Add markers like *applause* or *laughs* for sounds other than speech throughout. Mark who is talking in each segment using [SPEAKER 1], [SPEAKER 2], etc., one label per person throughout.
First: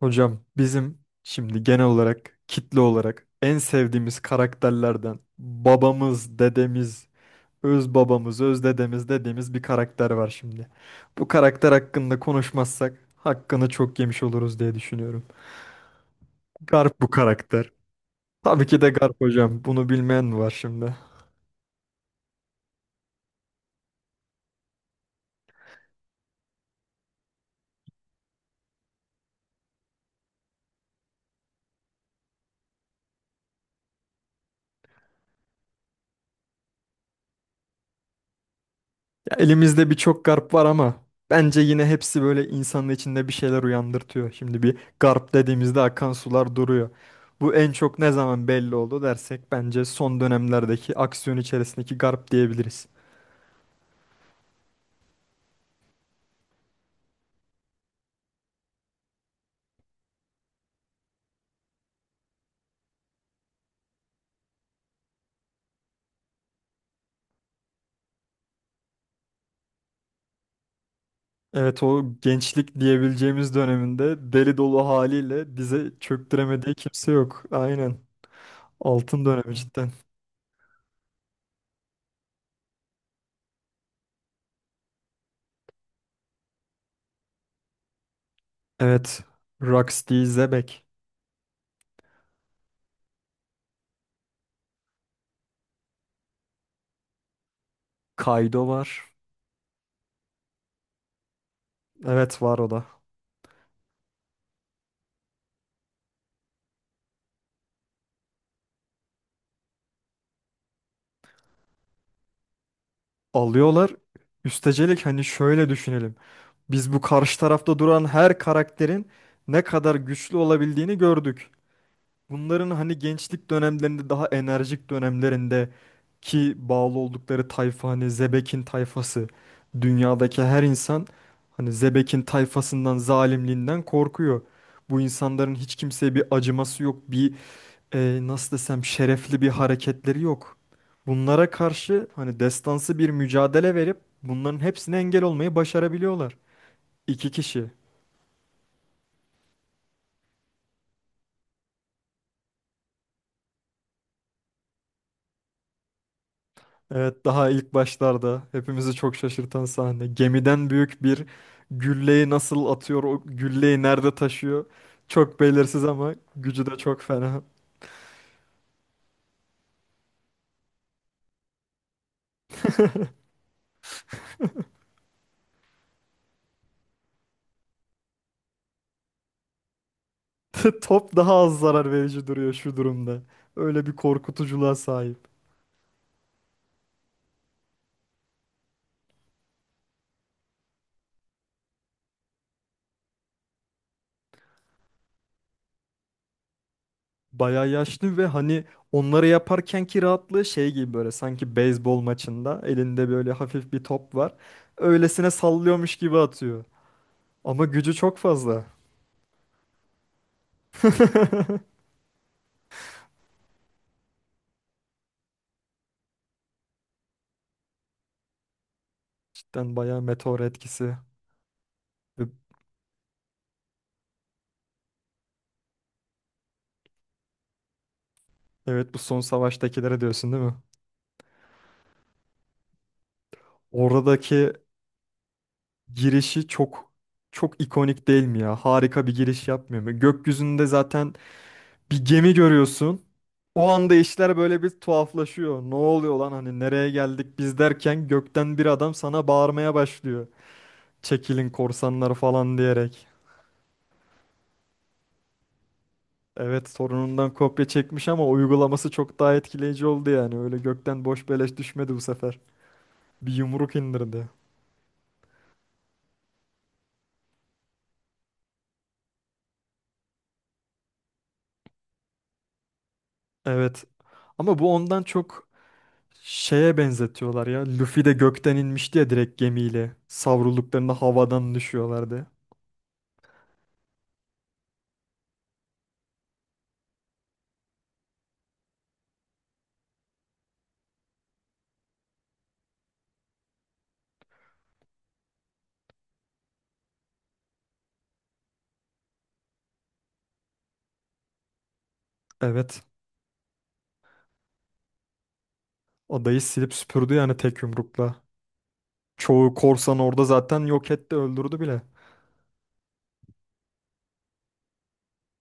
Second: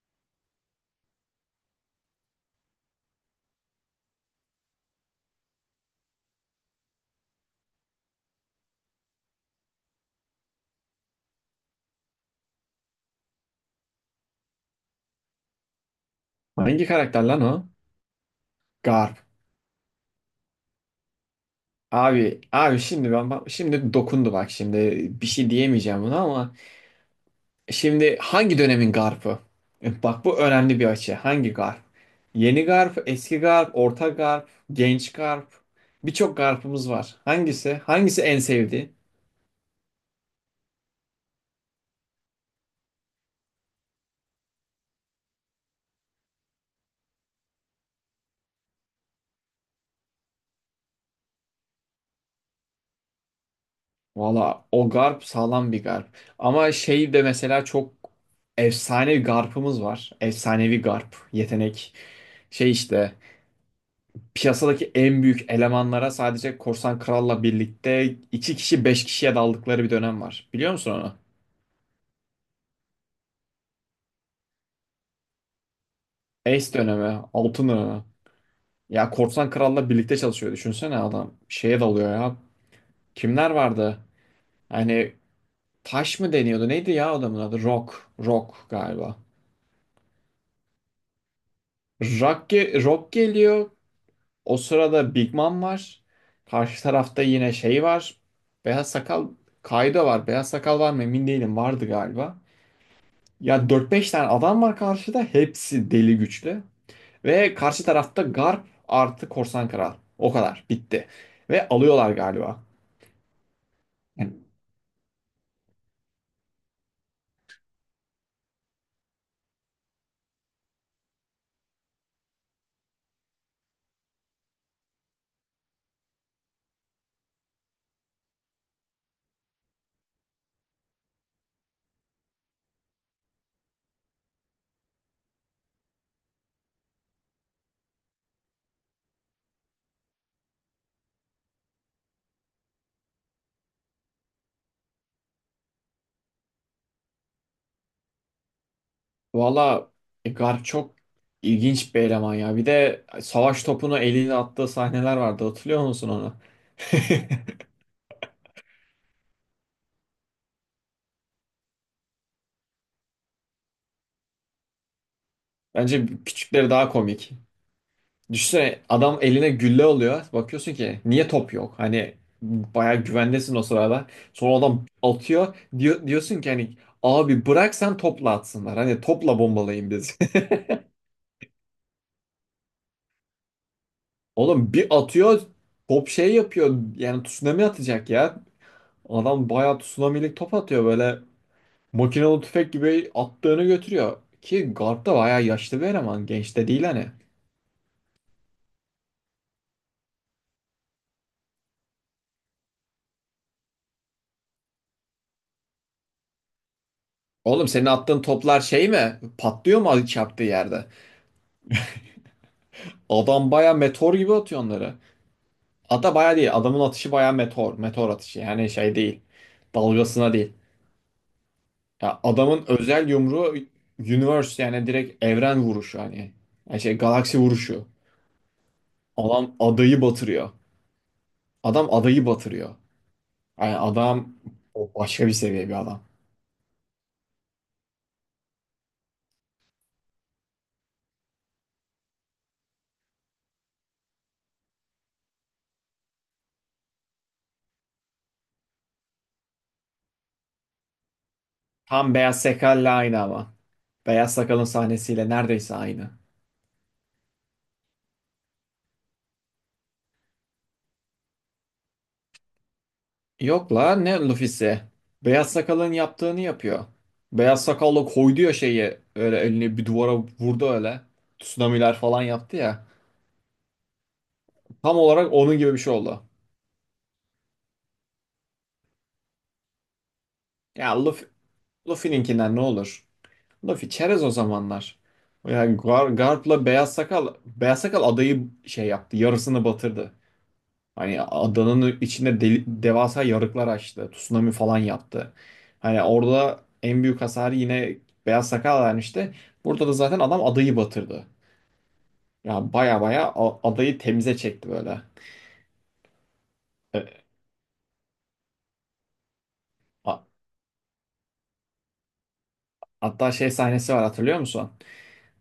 [SPEAKER 1] Hocam bizim şimdi genel olarak kitle olarak en sevdiğimiz karakterlerden babamız, dedemiz, öz babamız, öz dedemiz dediğimiz bir karakter var şimdi. Bu karakter hakkında konuşmazsak hakkını çok yemiş oluruz diye düşünüyorum.
[SPEAKER 2] Hangi
[SPEAKER 1] Garp bu
[SPEAKER 2] karakter lan o?
[SPEAKER 1] karakter. Tabii ki de
[SPEAKER 2] Garp.
[SPEAKER 1] Garp hocam. Bunu bilmeyen mi var şimdi?
[SPEAKER 2] Abi şimdi ben şimdi dokundu, bak, şimdi bir şey diyemeyeceğim buna ama şimdi hangi dönemin Garp'ı? E, bak bu önemli bir açı. Hangi Garp? Yeni Garp, eski Garp, orta Garp, genç Garp. Birçok Garp'ımız var. Hangisi? Hangisi en sevdiği?
[SPEAKER 1] Ya elimizde birçok garp var ama bence yine hepsi böyle insanın içinde bir şeyler uyandırtıyor. Şimdi bir garp dediğimizde akan sular duruyor. Bu en çok ne zaman belli oldu dersek bence son dönemlerdeki aksiyon içerisindeki garp diyebiliriz.
[SPEAKER 2] Valla o Garp sağlam bir Garp. Ama şey de mesela çok efsane bir Garp'ımız var. Efsanevi Garp. Yetenek. Şey işte. Piyasadaki en büyük elemanlara sadece Korsan Kral'la birlikte iki kişi beş kişiye daldıkları bir dönem var. Biliyor musun onu?
[SPEAKER 1] Evet, o gençlik diyebileceğimiz döneminde deli dolu haliyle bize
[SPEAKER 2] Ace
[SPEAKER 1] çöktüremediği kimse
[SPEAKER 2] dönemi,
[SPEAKER 1] yok.
[SPEAKER 2] altın
[SPEAKER 1] Aynen.
[SPEAKER 2] dönemi. Ya
[SPEAKER 1] Altın
[SPEAKER 2] Korsan
[SPEAKER 1] dönemi cidden.
[SPEAKER 2] Kral'la birlikte çalışıyor. Düşünsene adam şeye dalıyor ya. Kimler vardı? Hani taş mı deniyordu? Neydi ya adamın adı? Rock. Rock galiba.
[SPEAKER 1] Evet. Rocksteady Zebek.
[SPEAKER 2] Rock, Rock geliyor. O sırada Big Mom var. Karşı tarafta yine şey var.
[SPEAKER 1] Kaido
[SPEAKER 2] Beyaz
[SPEAKER 1] var.
[SPEAKER 2] Sakal, Kaido var. Beyaz Sakal var mı emin değilim. Vardı galiba.
[SPEAKER 1] Evet, var o da.
[SPEAKER 2] Ya dört beş tane adam var karşıda. Hepsi deli güçlü. Ve karşı tarafta Garp artı Korsan Kral. O kadar. Bitti. Ve alıyorlar galiba.
[SPEAKER 1] Alıyorlar.
[SPEAKER 2] Yani,
[SPEAKER 1] Üstecelik hani şöyle düşünelim. Biz bu karşı tarafta duran her karakterin ne kadar güçlü olabildiğini gördük. Bunların hani gençlik dönemlerinde, daha enerjik dönemlerinde ki bağlı oldukları tayfa hani Zebek'in tayfası. Dünyadaki her insan hani Zebek'in tayfasından, zalimliğinden korkuyor. Bu insanların hiç kimseye bir acıması yok, bir nasıl desem şerefli bir hareketleri yok. Bunlara karşı hani destansı bir mücadele verip bunların hepsine engel olmayı başarabiliyorlar. İki kişi.
[SPEAKER 2] valla, Garp çok ilginç bir eleman ya. Bir de savaş topunu eliyle attığı sahneler vardı. Hatırlıyor musun onu? *laughs*
[SPEAKER 1] Evet, daha ilk başlarda hepimizi çok şaşırtan sahne. Gemiden büyük bir gülleyi nasıl atıyor, o gülleyi nerede taşıyor? Çok belirsiz
[SPEAKER 2] Bence
[SPEAKER 1] ama gücü
[SPEAKER 2] küçükleri
[SPEAKER 1] de
[SPEAKER 2] daha
[SPEAKER 1] çok
[SPEAKER 2] komik.
[SPEAKER 1] fena.
[SPEAKER 2] Düşünsene adam eline gülle alıyor. Bakıyorsun ki niye top yok? Hani bayağı güvendesin o sırada. Sonra adam atıyor. Diyorsun ki hani abi bırak sen topla atsınlar. Hani topla bombalayın biz.
[SPEAKER 1] *laughs* Top daha az zarar verici duruyor şu durumda. Öyle bir
[SPEAKER 2] *laughs* Oğlum
[SPEAKER 1] korkutuculuğa
[SPEAKER 2] bir
[SPEAKER 1] sahip.
[SPEAKER 2] atıyor top şey yapıyor. Yani tsunami atacak ya. Adam bayağı tsunamilik top atıyor böyle. Makinalı tüfek gibi attığını götürüyor. Ki guard da bayağı yaşlı bir eleman. Genç de değil hani.
[SPEAKER 1] Bayağı yaşlı ve hani onları yaparkenki rahatlığı şey gibi, böyle sanki beyzbol maçında elinde böyle hafif bir top var. Öylesine sallıyormuş gibi atıyor. Ama
[SPEAKER 2] Oğlum senin
[SPEAKER 1] gücü çok
[SPEAKER 2] attığın toplar
[SPEAKER 1] fazla.
[SPEAKER 2] şey mi? Patlıyor mu çarptığı yerde?
[SPEAKER 1] *laughs*
[SPEAKER 2] Adam baya meteor gibi atıyor onları. Hatta baya değil. Adamın atışı baya meteor. Meteor atışı. Yani şey değil.
[SPEAKER 1] Cidden bayağı
[SPEAKER 2] Dalgasına
[SPEAKER 1] meteor
[SPEAKER 2] değil.
[SPEAKER 1] etkisi.
[SPEAKER 2] Ya
[SPEAKER 1] Ve
[SPEAKER 2] adamın özel yumruğu universe, yani direkt evren vuruşu hani. Yani şey galaksi vuruşu.
[SPEAKER 1] Evet, bu son
[SPEAKER 2] Adam
[SPEAKER 1] savaştakilere
[SPEAKER 2] adayı
[SPEAKER 1] diyorsun değil
[SPEAKER 2] batırıyor.
[SPEAKER 1] mi?
[SPEAKER 2] Adam adayı batırıyor. Yani adam
[SPEAKER 1] Oradaki
[SPEAKER 2] o başka bir seviye bir adam.
[SPEAKER 1] girişi çok ikonik değil mi ya? Harika bir giriş yapmıyor mu? Gökyüzünde zaten bir gemi görüyorsun. O anda işler böyle bir tuhaflaşıyor. Ne oluyor lan, hani nereye geldik biz derken gökten bir adam sana bağırmaya başlıyor. Çekilin
[SPEAKER 2] Tam
[SPEAKER 1] korsanlar
[SPEAKER 2] Beyaz
[SPEAKER 1] falan
[SPEAKER 2] Sakal'la
[SPEAKER 1] diyerek.
[SPEAKER 2] aynı ama. Beyaz Sakal'ın sahnesiyle neredeyse aynı.
[SPEAKER 1] Evet, sorunundan kopya çekmiş ama uygulaması çok daha etkileyici oldu yani. Öyle gökten boş beleş düşmedi bu sefer. Bir
[SPEAKER 2] Yok
[SPEAKER 1] yumruk
[SPEAKER 2] la, ne
[SPEAKER 1] indirdi.
[SPEAKER 2] Luffy'si? Beyaz Sakal'ın yaptığını yapıyor. Beyaz Sakal'la koydu ya şeyi, öyle elini bir duvara vurdu öyle. Tsunami'ler falan yaptı ya.
[SPEAKER 1] Evet. Ama bu
[SPEAKER 2] Tam
[SPEAKER 1] ondan
[SPEAKER 2] olarak
[SPEAKER 1] çok
[SPEAKER 2] onun gibi bir şey oldu.
[SPEAKER 1] Şeye benzetiyorlar ya. Luffy de gökten inmişti ya direkt gemiyle. Savrulduklarında
[SPEAKER 2] Ya Luffy,
[SPEAKER 1] havadan düşüyorlardı.
[SPEAKER 2] Luffy'ninkinden ne olur? Luffy çerez o zamanlar. Ya Garp'la Beyaz Sakal adayı şey yaptı, yarısını batırdı. Hani adanın içinde devasa yarıklar açtı. Tsunami falan yaptı. Hani orada en büyük hasarı yine Beyaz Sakal vermişti. Burada da zaten adam adayı batırdı. Ya
[SPEAKER 1] Evet.
[SPEAKER 2] baya baya adayı temize çekti böyle.
[SPEAKER 1] Adayı silip süpürdü
[SPEAKER 2] E,
[SPEAKER 1] yani tek yumrukla. Çoğu korsan
[SPEAKER 2] a-
[SPEAKER 1] orada zaten yok etti, öldürdü bile.
[SPEAKER 2] hatta şey sahnesi var, hatırlıyor musun?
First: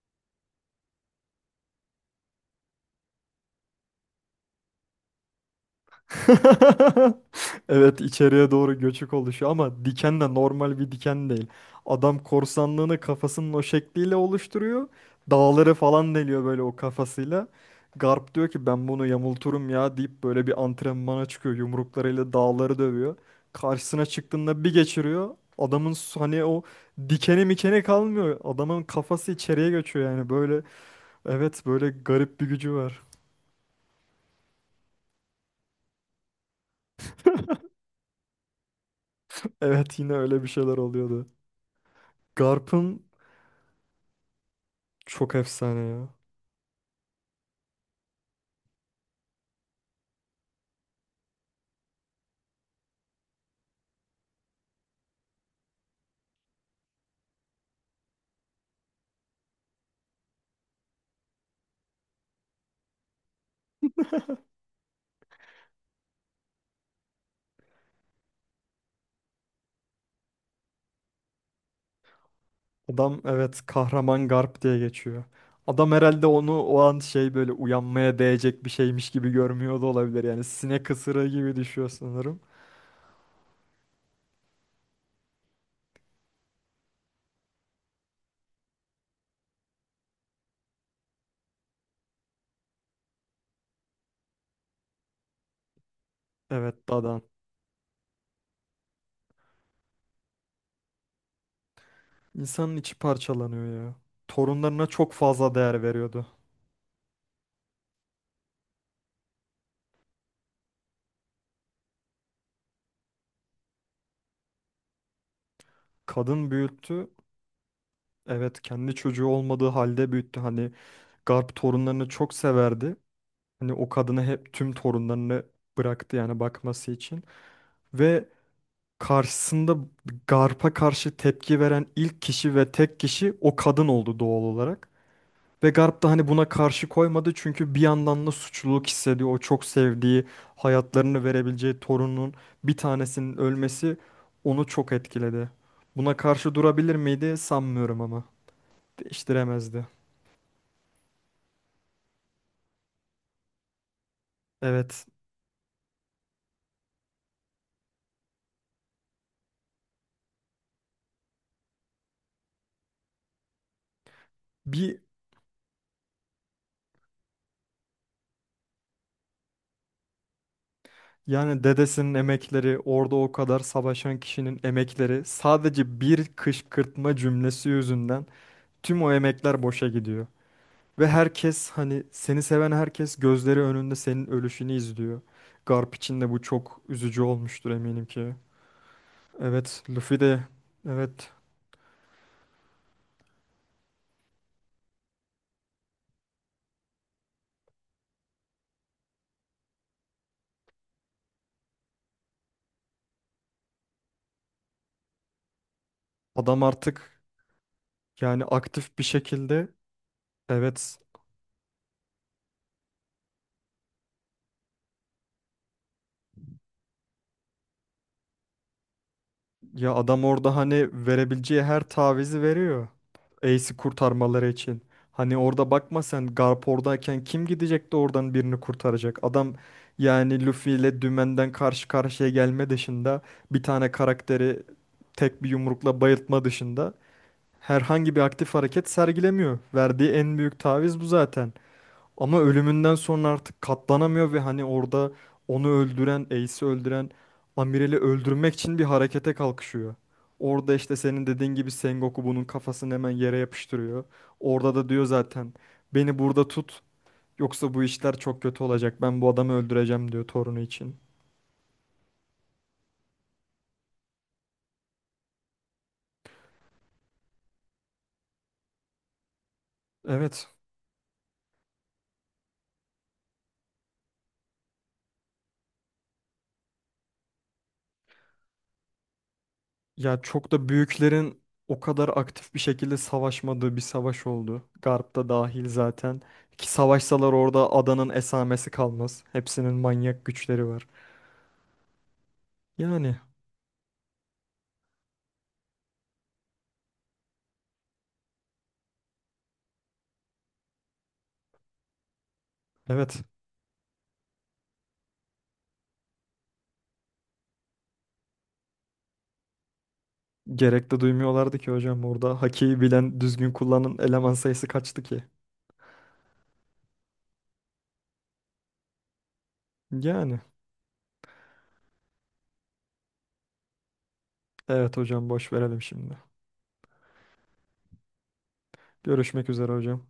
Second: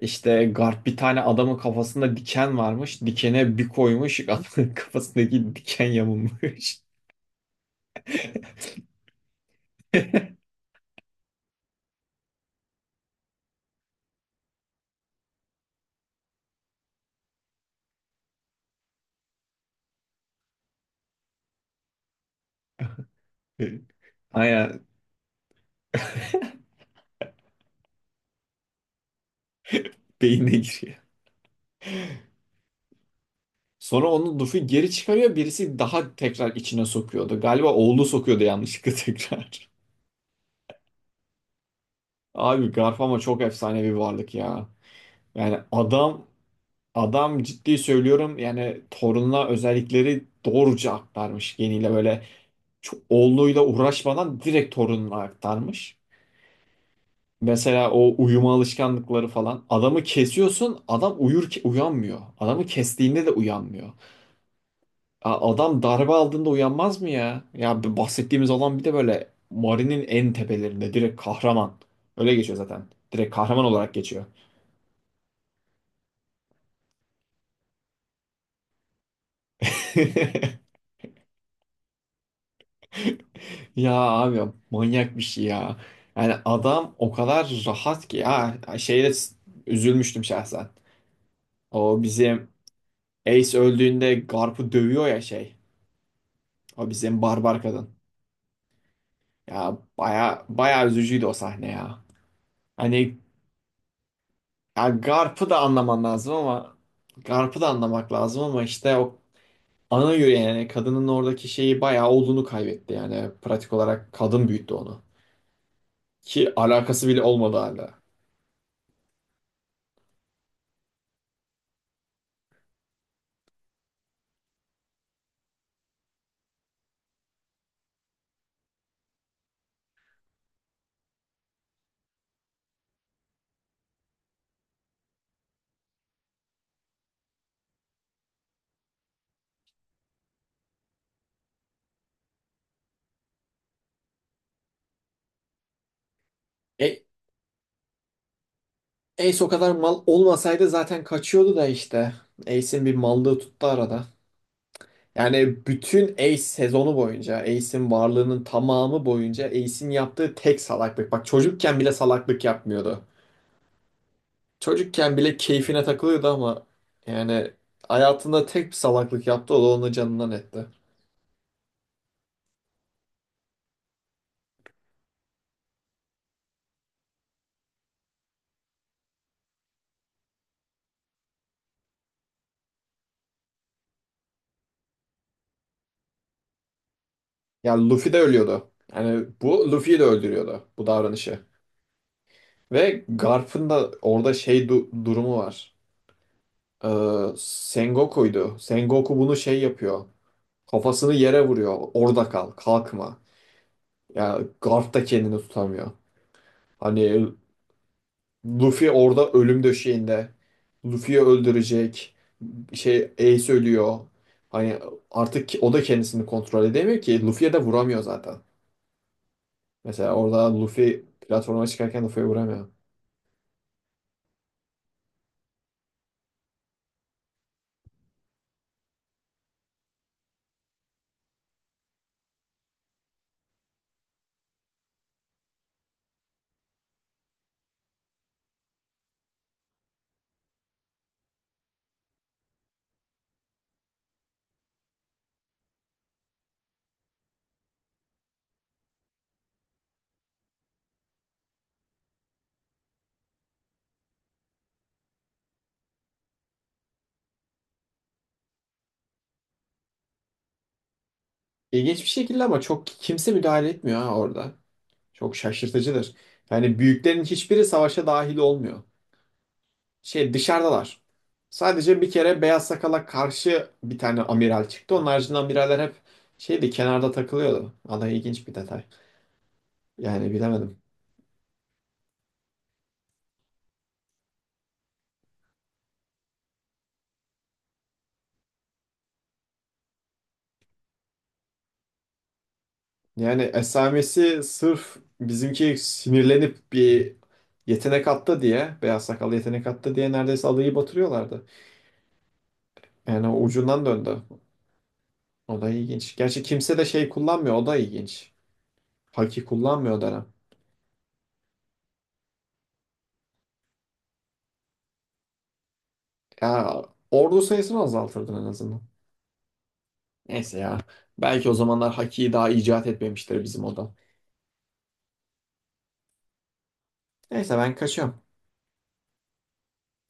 [SPEAKER 2] İşte Garp, bir tane adamın kafasında diken varmış. Dikene bir koymuş. *laughs* Adamın kafasındaki diken yamulmuş.
[SPEAKER 1] *laughs* Evet, içeriye doğru göçük oluşuyor ama diken de
[SPEAKER 2] *laughs*
[SPEAKER 1] normal bir diken değil. Adam korsanlığını kafasının o şekliyle oluşturuyor. Dağları falan deliyor böyle o kafasıyla. Garp diyor ki ben bunu yamulturum ya deyip böyle bir antrenmana çıkıyor. Yumruklarıyla dağları dövüyor. Karşısına çıktığında bir
[SPEAKER 2] Aynen,
[SPEAKER 1] geçiriyor. Hani o dikeni mikeni kalmıyor. Adamın kafası içeriye göçüyor yani
[SPEAKER 2] beynine
[SPEAKER 1] böyle.
[SPEAKER 2] giriyor.
[SPEAKER 1] Evet, böyle garip bir gücü var. *laughs*
[SPEAKER 2] Sonra onu Luffy geri çıkarıyor. Birisi daha tekrar içine sokuyordu. Galiba oğlu sokuyordu yanlışlıkla *laughs* tekrar.
[SPEAKER 1] Evet, yine öyle bir şeyler oluyordu.
[SPEAKER 2] Abi Garp
[SPEAKER 1] Garp'ın
[SPEAKER 2] ama çok efsane bir varlık ya.
[SPEAKER 1] Çok
[SPEAKER 2] Yani
[SPEAKER 1] efsane ya.
[SPEAKER 2] adam ciddi söylüyorum, yani torununa özellikleri doğruca aktarmış, geniyle böyle çok, oğluyla uğraşmadan direkt torununa aktarmış. Mesela o uyuma alışkanlıkları falan. Adamı kesiyorsun, adam uyur, uyanmıyor. Adamı kestiğinde de uyanmıyor. Adam darbe aldığında uyanmaz mı ya? Ya bu bahsettiğimiz olan bir de böyle Mari'nin en tepelerinde direkt kahraman. Öyle geçiyor zaten.
[SPEAKER 1] Adam
[SPEAKER 2] Direkt
[SPEAKER 1] evet,
[SPEAKER 2] kahraman olarak geçiyor.
[SPEAKER 1] kahraman Garp diye geçiyor. Adam herhalde onu o an şey, böyle uyanmaya değecek bir şeymiş gibi görmüyor da olabilir. Yani
[SPEAKER 2] *laughs*
[SPEAKER 1] sinek ısırığı gibi düşüyor sanırım.
[SPEAKER 2] Ya abi manyak bir şey ya. Yani adam o kadar rahat ki ya, şeyde üzülmüştüm şahsen. O bizim Ace öldüğünde Garp'ı dövüyor ya şey.
[SPEAKER 1] Evet,
[SPEAKER 2] O
[SPEAKER 1] dadan.
[SPEAKER 2] bizim barbar kadın. Ya baya baya üzücüydü o sahne ya.
[SPEAKER 1] İnsanın içi
[SPEAKER 2] Hani,
[SPEAKER 1] parçalanıyor ya. Torunlarına
[SPEAKER 2] yani
[SPEAKER 1] çok
[SPEAKER 2] Garp'ı
[SPEAKER 1] fazla
[SPEAKER 2] da
[SPEAKER 1] değer
[SPEAKER 2] anlaman
[SPEAKER 1] veriyordu.
[SPEAKER 2] lazım ama Garp'ı da anlamak lazım, ama işte o ana yüreği, yani kadının oradaki şeyi bayağı olduğunu kaybetti, yani pratik olarak kadın büyüttü onu.
[SPEAKER 1] Kadın
[SPEAKER 2] Ki alakası
[SPEAKER 1] büyüttü.
[SPEAKER 2] bile olmadı hala.
[SPEAKER 1] Evet, kendi çocuğu olmadığı halde büyüttü. Hani Garp torunlarını çok severdi. Hani o kadını hep, tüm torunlarını bıraktı yani bakması için. Ve karşısında Garp'a karşı tepki veren ilk kişi ve tek kişi o kadın oldu doğal olarak. Ve Garp da hani buna karşı koymadı çünkü bir yandan da suçluluk hissediyor. O çok sevdiği, hayatlarını verebileceği torunun bir tanesinin ölmesi onu çok etkiledi. Buna karşı durabilir
[SPEAKER 2] E,
[SPEAKER 1] miydi? Sanmıyorum ama.
[SPEAKER 2] Ace o kadar
[SPEAKER 1] Değiştiremezdi.
[SPEAKER 2] mal olmasaydı zaten kaçıyordu da işte. Ace'in bir mallığı tuttu arada.
[SPEAKER 1] Evet.
[SPEAKER 2] Yani bütün Ace sezonu boyunca, Ace'in varlığının tamamı boyunca Ace'in yaptığı tek salaklık. Bak çocukken bile salaklık yapmıyordu.
[SPEAKER 1] Bir,
[SPEAKER 2] Çocukken bile keyfine takılıyordu ama yani hayatında tek bir salaklık yaptı, o da onu canından etti.
[SPEAKER 1] yani dedesinin emekleri, orada o kadar savaşan kişinin emekleri sadece bir kışkırtma cümlesi yüzünden tüm o emekler boşa gidiyor. Ve herkes hani seni seven herkes gözleri önünde senin ölüşünü izliyor. Garp için de bu çok üzücü olmuştur
[SPEAKER 2] Ya
[SPEAKER 1] eminim
[SPEAKER 2] Luffy de
[SPEAKER 1] ki.
[SPEAKER 2] ölüyordu. Yani bu
[SPEAKER 1] Evet,
[SPEAKER 2] Luffy'yi de
[SPEAKER 1] Luffy de
[SPEAKER 2] öldürüyordu bu
[SPEAKER 1] evet,
[SPEAKER 2] davranışı. Ve Garp'ın da orada şey durumu var. Ee, Sengoku'ydu. Sengoku bunu şey yapıyor. Kafasını yere vuruyor. Orada kal, kalkma. Ya Garp da kendini tutamıyor.
[SPEAKER 1] adam artık
[SPEAKER 2] Hani
[SPEAKER 1] yani
[SPEAKER 2] Luffy
[SPEAKER 1] aktif bir
[SPEAKER 2] orada ölüm
[SPEAKER 1] şekilde
[SPEAKER 2] döşeğinde.
[SPEAKER 1] evet.
[SPEAKER 2] Luffy'yi öldürecek. Şey, Ace ölüyor. Hani artık o da kendisini kontrol edemiyor ki. Luffy'ye de vuramıyor zaten.
[SPEAKER 1] Ya
[SPEAKER 2] Mesela
[SPEAKER 1] adam
[SPEAKER 2] orada
[SPEAKER 1] orada hani
[SPEAKER 2] Luffy
[SPEAKER 1] verebileceği
[SPEAKER 2] platforma
[SPEAKER 1] her
[SPEAKER 2] çıkarken Luffy'ye
[SPEAKER 1] tavizi
[SPEAKER 2] vuramıyor.
[SPEAKER 1] veriyor. Ace'i kurtarmaları için. Hani orada bakma, sen Garp oradayken kim gidecek de oradan birini kurtaracak? Adam yani Luffy ile dümenden karşı karşıya gelme dışında, bir tane karakteri tek bir yumrukla bayıltma dışında herhangi bir aktif hareket sergilemiyor. Verdiği en büyük taviz bu zaten. Ama ölümünden sonra artık katlanamıyor ve hani orada onu öldüren, Ace'i öldüren Amirel'i öldürmek için bir harekete kalkışıyor. Orada işte senin dediğin gibi Sengoku bunun kafasını hemen yere yapıştırıyor. Orada da diyor zaten, beni burada tut yoksa bu işler çok kötü olacak. Ben bu adamı öldüreceğim diyor torunu için.
[SPEAKER 2] İlginç bir şekilde ama çok kimse müdahale etmiyor ha orada. Çok şaşırtıcıdır. Yani büyüklerin hiçbiri savaşa dahil olmuyor. Şey,
[SPEAKER 1] Evet.
[SPEAKER 2] dışarıdalar. Sadece bir kere Beyaz Sakal'a karşı bir tane amiral çıktı. Onun haricinde amiraller hep şeydi, kenarda takılıyordu. Vallahi ilginç bir detay.
[SPEAKER 1] Ya
[SPEAKER 2] Yani
[SPEAKER 1] çok da
[SPEAKER 2] bilemedim.
[SPEAKER 1] büyüklerin o kadar aktif bir şekilde savaşmadığı bir savaş oldu. Garp da dahil zaten. Ki savaşsalar orada adanın esamesi kalmaz. Hepsinin manyak güçleri var. Yani
[SPEAKER 2] Yani esamesi sırf bizimki sinirlenip bir yetenek attı diye, beyaz sakallı yetenek attı diye neredeyse adayı batırıyorlardı.
[SPEAKER 1] evet,
[SPEAKER 2] Yani o ucundan döndü. O da ilginç. Gerçi kimse de şey kullanmıyor. O da ilginç. Haki kullanmıyor Dara.
[SPEAKER 1] gerek de duymuyorlardı ki hocam orada. Hakiyi bilen düzgün kullanan eleman sayısı kaçtı ki?
[SPEAKER 2] Ya ordu sayısını azaltırdın en azından.
[SPEAKER 1] Yani
[SPEAKER 2] Neyse ya. Belki o zamanlar Haki'yi daha icat etmemiştir bizim o da.
[SPEAKER 1] evet hocam, boş verelim şimdi.
[SPEAKER 2] Neyse ben kaçıyorum.
[SPEAKER 1] Görüşmek üzere hocam.